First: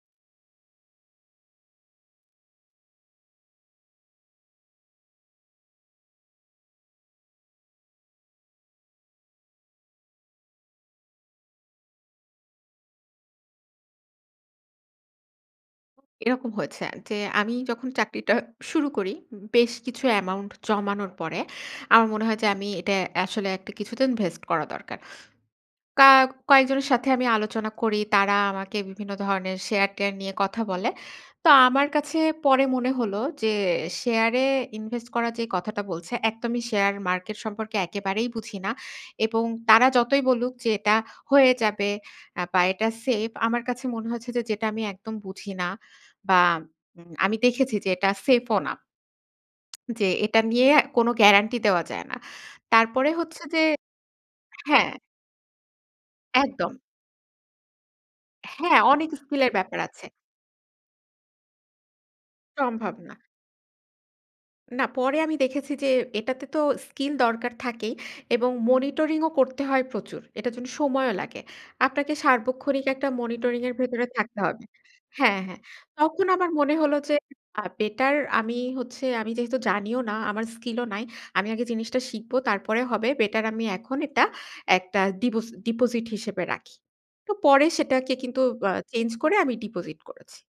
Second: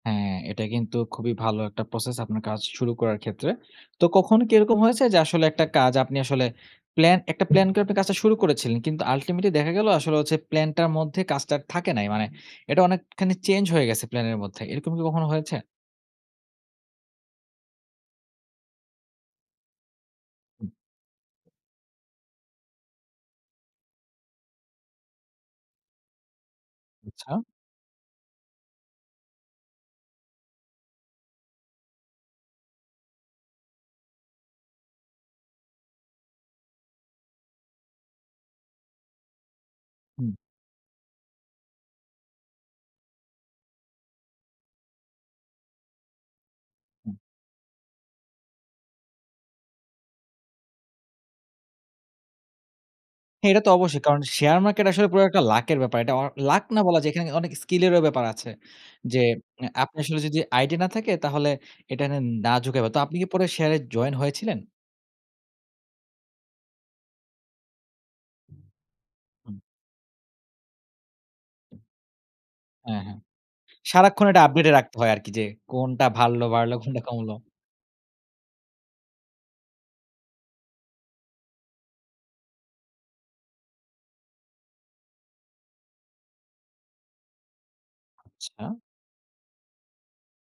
হ্যাঁ, এটা কিন্তু খুবই ভালো একটা process আপনার কাজ শুরু করার ক্ষেত্রে। তো কখন কি এরকম হয়েছে যে আসলে একটা কাজ আপনি আসলে প্লান একটা প্ল্যান করে আপনি কাজটা শুরু করেছিলেন। কিন্তু ultimately দেখা গেল আসলে হচ্ছে প্লানটার মধ্যে কাজটা আর থাকে নাই। মানে এটা অনেকখানি চেঞ্জ হয়ে গেছে প্ল্যান এর মধ্যে। এরকম কি কখনো হয়েছে? এরকম হয়েছে আ যে আমি যখন চাকরিটা শুরু করি, বেশ কিছু amaount উম জমানোর পরে, আমার মনে হয় যে আমি এটা আসলে একটা কিছুদিন invest করা দরকার। কা কয়েকজনের সাথে আমি আচ্ছা। আলোচনা করি। তারা আমাকে বিভিন্ন ধরনের শেয়ার-টেয়ার নিয়ে কথা বলে। তো আমার কাছে পরে মনে হলো যে শেয়ার এ ইনভেস্ট করা যে কথাটা বলছে একদমই শেয়ার মার্কেট সম্পর্কে একেবারেই বুঝি না। এবং তারা যতই হুম। বলুক যে, এটা হয়ে যাবে আ বা এটা সেফ আমার কাছে মনে হচ্ছে যে যেটা আমি একদম বুঝি না। বা উম হুম। আমি দেখেছি যে এটা সেফ ও না। যে এটা নিয়ে কোনো গ্যারান্টি দেওয়া যায় না। তারপরে হচ্ছে হ্যাঁ, এটা যে তো অবশ্যই। কারণ শেয়ার মার্কেট হ্যাঁ। আসলে পুরা একটা লাকের ব্যাপার। এটা অ লাক একদম। না বলা যে এখানে অনেক skill এরও ব্যাপার আছে। হ্যাঁ অনেক যে স্কিল এর এ ব্যাপার আপনার আছে। আসলে যদি আইডিয়া না থাকে তাহলে এটা না ঝুঁকাই ভা সম্ভব তো না। আপনি কি পরে শেয়ার এ জয়েন হয়েছিলেন? না পরে আমি দেখেছি যে এটাতে তো স্কিল দরকার থাকেই, এবং monitoring ও হুম। করতে হয় প্রচুর। এটার জন্য সময়ও লাগে। আপনাকে সার্বক্ষণিক হ্যাঁ, একটা হ্যাঁ। monitoring এর ভেতরে সারাক্ষণ থাকতে এটা হবে update এ রাখতে হয় আরকি হ্যাঁ, যে হ্যাঁ। কোনটা তখন বাড়লো- আমার মনে বাড়লো হল কোনটা যে কমল। আ বেটার আমি হচ্ছে আমি যেহেতু জানিও না আমার স্কিল ও নাই। আমি আগে জিনিসটা শিখবো তারপরে হবে বেটার আমি এখন এটা একটা ডিপোজ ডিপোজিট হিসেবে রাখি। তো পরে সেটাকে কিন্তু আচ্ছা। আ চেঞ্জ করে আমি ডিপোজিট করেছি।